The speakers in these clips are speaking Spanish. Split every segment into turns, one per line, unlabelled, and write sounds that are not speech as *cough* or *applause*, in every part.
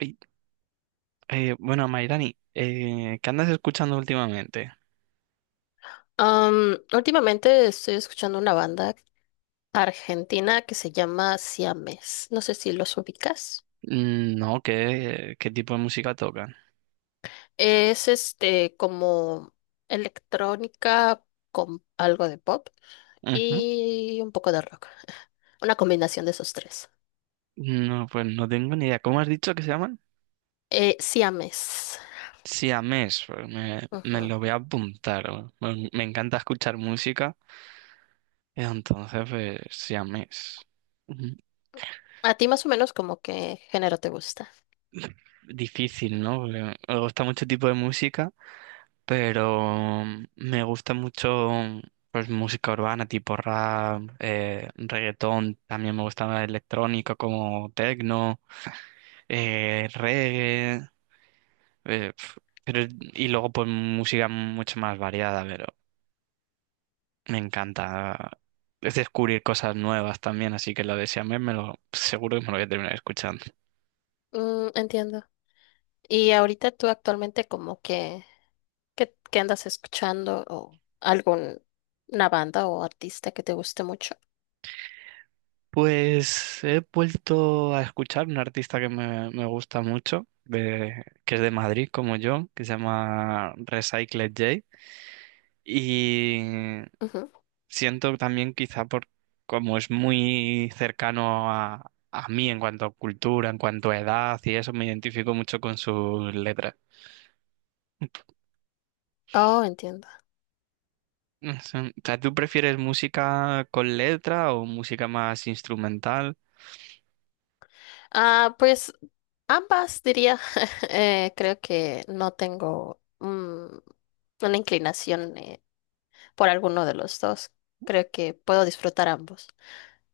Y, bueno, Mairani, ¿qué andas escuchando últimamente?
Últimamente estoy escuchando una banda argentina que se llama Siames. No sé si los ubicas.
Mm, no, ¿qué tipo de música tocan?
Es este como electrónica con algo de pop
Ujú.
y un poco de rock. Una combinación de esos tres.
No, pues no tengo ni idea. ¿Cómo has dicho que se llaman?
Siames.
Siamés, pues me
Ujú.
lo voy a apuntar. Me encanta escuchar música, entonces pues siamés. Ujú.
A ti más o menos como qué género te gusta.
Difícil, ¿no? Porque me gusta mucho tipo de música, pero me gusta mucho pues música urbana tipo rap, reggaetón, también me gusta la electrónica como techno, reggae, eh, pf, pero, y luego pues música mucho más variada, pero me encanta es descubrir cosas nuevas también, así que lo de Siamés me lo seguro que me lo voy a terminar escuchando.
Entiendo. Y ahorita tú actualmente como que, qué andas escuchando? ¿O algún una banda o artista que te guste mucho?
Pues he vuelto a escuchar un artista que me gusta mucho, que es de Madrid como yo, que se llama Recycled J. Y
Ujú.
siento también quizá por como es muy cercano a mí en cuanto a cultura, en cuanto a edad y eso, me identifico mucho con sus letras.
Oh, entiendo.
No sé, o sea, ¿tú prefieres música con letra o música más instrumental?
Ah, pues ambas diría. *laughs* Creo que no tengo, una inclinación, por alguno de los dos. Creo que puedo disfrutar ambos.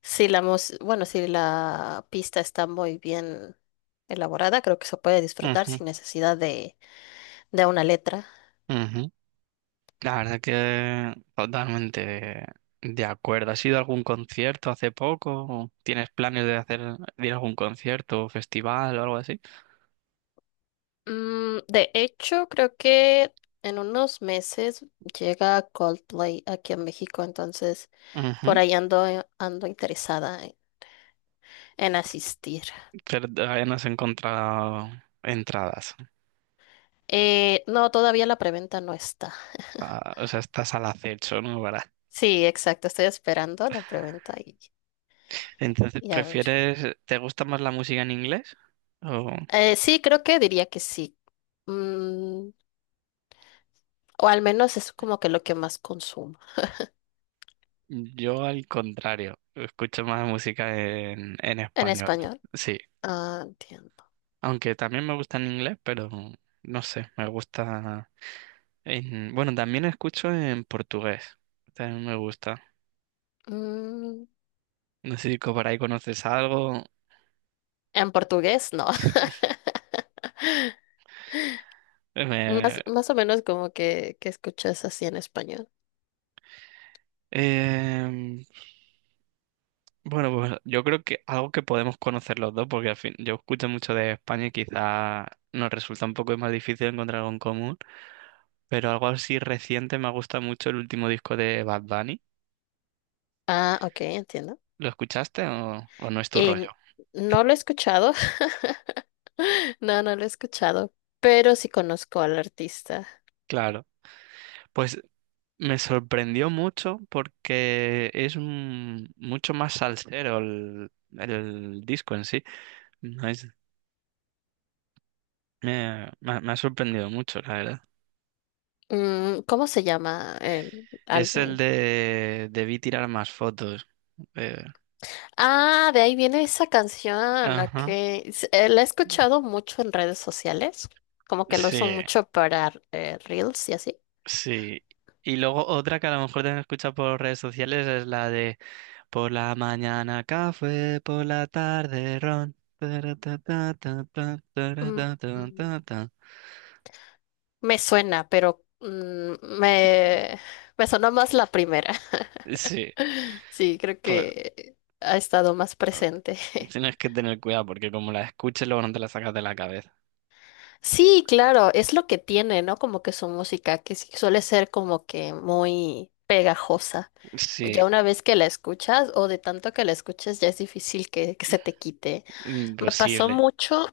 Bueno, si la pista está muy bien elaborada, creo que se puede disfrutar
Ujú,
sin necesidad de una letra.
ujú. La verdad que totalmente de acuerdo. ¿Has ido a algún concierto hace poco? ¿O tienes planes de hacer de ir a algún concierto o festival o algo así?
De hecho, creo que en unos meses llega Coldplay aquí a México, entonces por
Ujú.
ahí ando interesada en asistir.
Pero todavía no has encontrado entradas.
No, todavía la preventa no está.
Ah, o sea, estás al acecho, ¿no? Para...
Sí, exacto, estoy esperando la preventa y,
*laughs* Entonces,
y a ver.
¿prefieres, te gusta más la música en inglés? O
Sí, creo que diría que sí. Mm, o al menos es como que lo que más consumo.
yo al contrario, escucho más música en
En
español.
español.
Sí,
Ah, entiendo.
aunque también me gusta en inglés, pero no sé, me gusta. Bueno, también escucho en portugués. También me gusta.
Mm,
No sé si por ahí conoces algo.
en portugués, no.
Sí.
*laughs*
Me-
Más o menos como que escuchas así en español.
em, bueno, pues yo creo que algo que podemos conocer los dos, porque al fin yo escucho mucho de España y quizá nos resulta un poco más difícil encontrar algo en común, pero algo así reciente me gusta mucho el último disco de Bad Bunny.
Ah, ok, entiendo.
¿Lo escuchaste o no es tu rollo?
En- no lo he escuchado. *laughs* No, no lo he escuchado, pero sí conozco al artista.
Claro. Pues me sorprendió mucho porque es mucho más salsero el disco en sí. No es, me ha sorprendido mucho, la verdad.
¿Cómo se llama el
Es el
álbum?
de Debí tirar más fotos. Eh,
Ah, de ahí viene esa canción. Ok.
ajá,
La he escuchado mucho en redes sociales, como que lo usan
sí,
mucho para reels y así.
sí. Y luego otra que a lo mejor te han escuchado por redes sociales es la de "Por la mañana café, por la tarde ron. Taratatatata,
Mm, mm,
taratatatata".
Me suena, pero me, me sonó más la primera.
Sí,
Sí, creo
pues.
que ha estado más presente.
*laughs*
*laughs*
Tienes que tener cuidado porque como la escuches luego no te la sacas de la cabeza.
Sí, claro, es lo que tiene, ¿no? Como que su música, que sí suele ser como que muy pegajosa.
Sí,
Ya una vez que la escuchas o de tanto que la escuches, ya es difícil que se te quite. Me pasó
imposible.
mucho,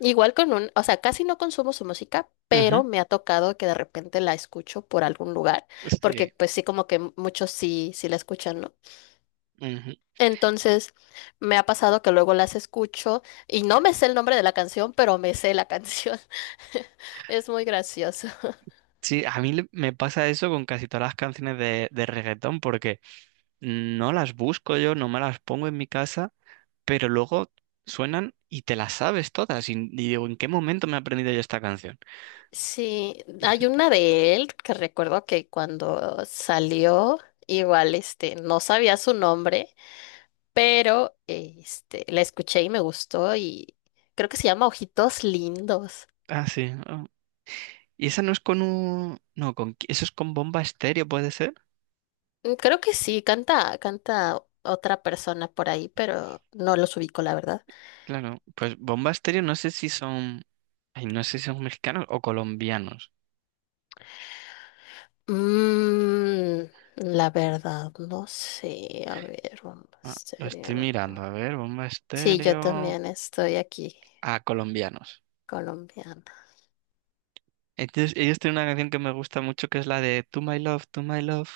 igual con un, o sea, casi no consumo su música, pero
Ujú,
me ha tocado que de repente la escucho por algún lugar, porque
sí,
pues sí, como que muchos sí la escuchan, ¿no?
ujú.
Entonces, me ha pasado que luego las escucho y no me sé el nombre de la canción, pero me sé la canción. *laughs* Es muy gracioso.
Sí, a mí me pasa eso con casi todas las canciones de reggaetón porque no las busco yo, no me las pongo en mi casa, pero luego suenan y te las sabes todas. Y digo, ¿en qué momento me he aprendido yo esta canción?
Sí, hay una de él que recuerdo que cuando salió, igual este, no sabía su nombre, pero este, la escuché y me gustó y creo que se llama Ojitos Lindos.
Ah, sí, ah. Y esa no es con un... No, con... ¿Eso es con Bomba Estéreo, puede ser?
Creo que sí, canta otra persona por ahí, pero no los ubico, la verdad.
Claro, pues Bomba Estéreo no sé si son, ay, no sé si son mexicanos o colombianos.
Mm, la verdad, no sé. A ver, vamos
Ah, lo estoy
serio.
mirando, a ver, Bomba
Sí, yo
Estéreo,
también estoy aquí,
ah, colombianos.
colombiana.
Entonces, ellos tienen una canción que me gusta mucho que es la de To My Love, To My Love.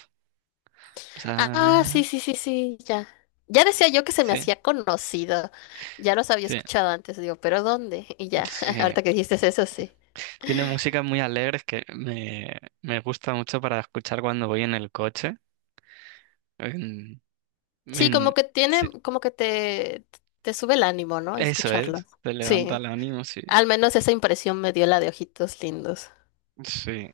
O
Ah, sí,
sea,
sí, sí, sí, ya. Ya decía yo que se me
sí,
hacía conocido. Ya los había
sí,
escuchado antes, digo, pero ¿dónde? Y ya, *laughs*
sí.
ahorita que dijiste eso, sí.
Tiene músicas muy alegres que me gusta mucho para escuchar cuando voy en el coche. En-
Sí,
en-
como que tiene,
sí,
como que te sube el ánimo, ¿no?
eso
Escucharlo.
es, te levanta el
Sí,
ánimo, sí,
al menos esa impresión me dio la de ojitos lindos.
sí.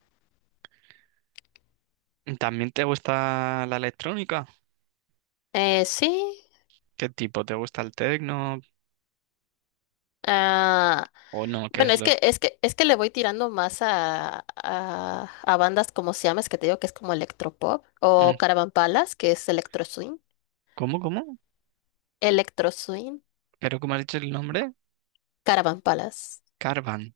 ¿También te gusta la electrónica?
Sí.
¿Qué tipo? ¿Te gusta el techno
Ah,
o no? ¿Qué
bueno,
es
es
lo...?
que, es que, es que le voy tirando más a bandas como Siames, que te digo que es como electropop,
Mm,
o Caravan Palace, que es electro swing,
¿cómo, cómo?
electro swing,
Creo que me has dicho el nombre.
Caravan Palace,
Caravan.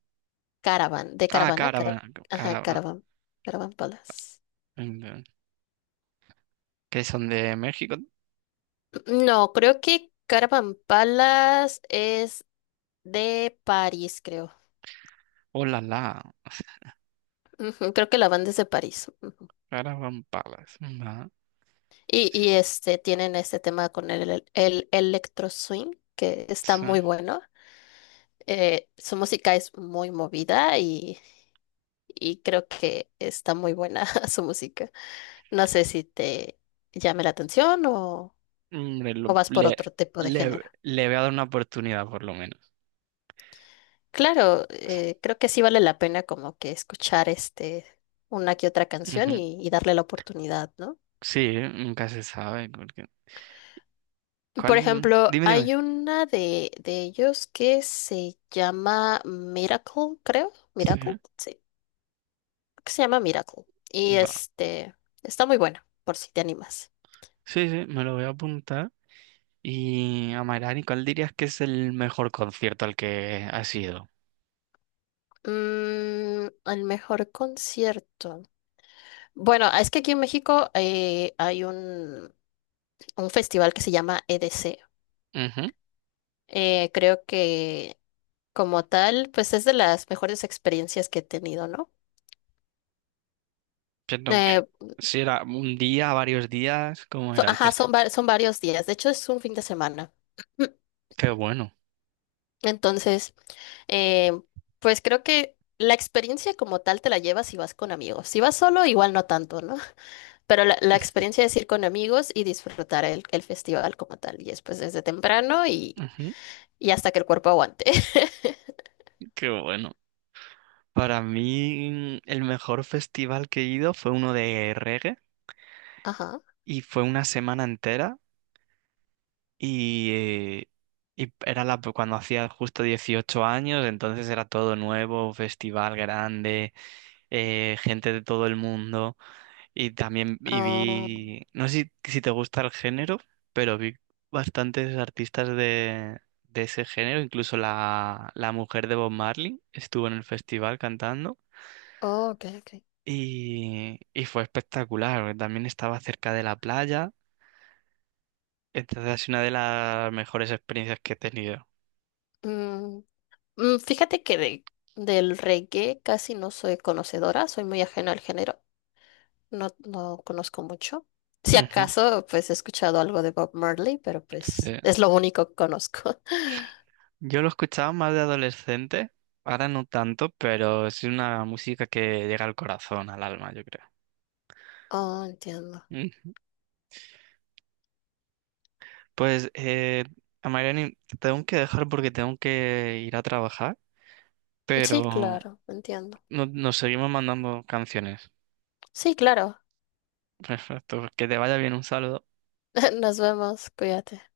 Caravan, de
Ah,
Caravana,
Caravan.
ajá,
Caravan.
Caravan, Caravan Palace.
Mm, ¿que son de México?
No, creo que Caravan Palace es de París, creo.
Hola, la, la. *laughs*
Ujú, creo que la banda es de París. Ujú.
Caravan Palace. Va,
Y,
sí,
y este, tienen este tema con el electro swing, que está
sí.
muy bueno. Su música es muy movida y creo que está muy buena *laughs* su música. No sé si te llame la atención o,
Hombre,
o vas por otro tipo de
le,
género.
le voy a dar una oportunidad por lo menos.
Claro, creo que sí vale la pena como que escuchar este una que otra canción
Ujú.
y darle la oportunidad, ¿no?
Sí, nunca se sabe,
Por
¿cuál?
ejemplo,
Dime, dime.
hay una de ellos que se llama Miracle, creo.
Sí,
Miracle, sí, creo que se llama Miracle. Y
va.
este está muy buena, por si te animas.
Sí, sí, me lo voy a apuntar. Y Amairani, ¿cuál dirías que es el mejor concierto al que has ido?
El mejor concierto. Bueno, es que aquí en México, hay un festival que se llama EDC.
Ujú.
Creo que como tal, pues es de las mejores experiencias que he tenido, ¿no?
Siento
Eh,
que si era un día, varios días, ¿cómo era el
ajá,
festival?
son varios días. De hecho, es un fin de semana.
Qué bueno.
*clears throat* Entonces, eh, pues creo que la experiencia como tal te la llevas si vas con amigos. Si vas solo, igual no tanto, ¿no? Pero la experiencia es ir con amigos y disfrutar el festival como tal. Y después desde temprano y,
Ujú,
y hasta que el cuerpo aguante. *laughs*
qué bueno. Para mí, el mejor festival que he ido fue uno de reggae
Ajá.
y fue una semana entera y, eh, y era cuando hacía justo 18 años, entonces era todo nuevo, festival grande, gente de todo el mundo. Y también y
Ah,
vi, no sé si te gusta el género, pero vi bastantes artistas de ese género, incluso la mujer de Bob Marley estuvo en el festival cantando
oh, ok, ok.
y fue espectacular, porque también estaba cerca de la playa, entonces es una de las mejores experiencias que he tenido.
Mm, Fíjate que del reggae casi no soy conocedora, soy muy ajena al género, no, no conozco mucho. Si
Ujú,
acaso, pues he escuchado algo de Bob Marley, pero pues
sí.
es lo único que conozco. *laughs*
Yo lo escuchaba más de adolescente, ahora no tanto, pero es una música que llega al corazón, al alma, yo
Oh, entiendo.
creo. Pues, a Mariani, te tengo que dejar porque tengo que ir a trabajar,
Sí,
pero
claro, entiendo.
nos seguimos mandando canciones.
Sí, claro.
*laughs* Perfecto, que te vaya bien, un saludo.
*laughs* Nos vemos, cuídate.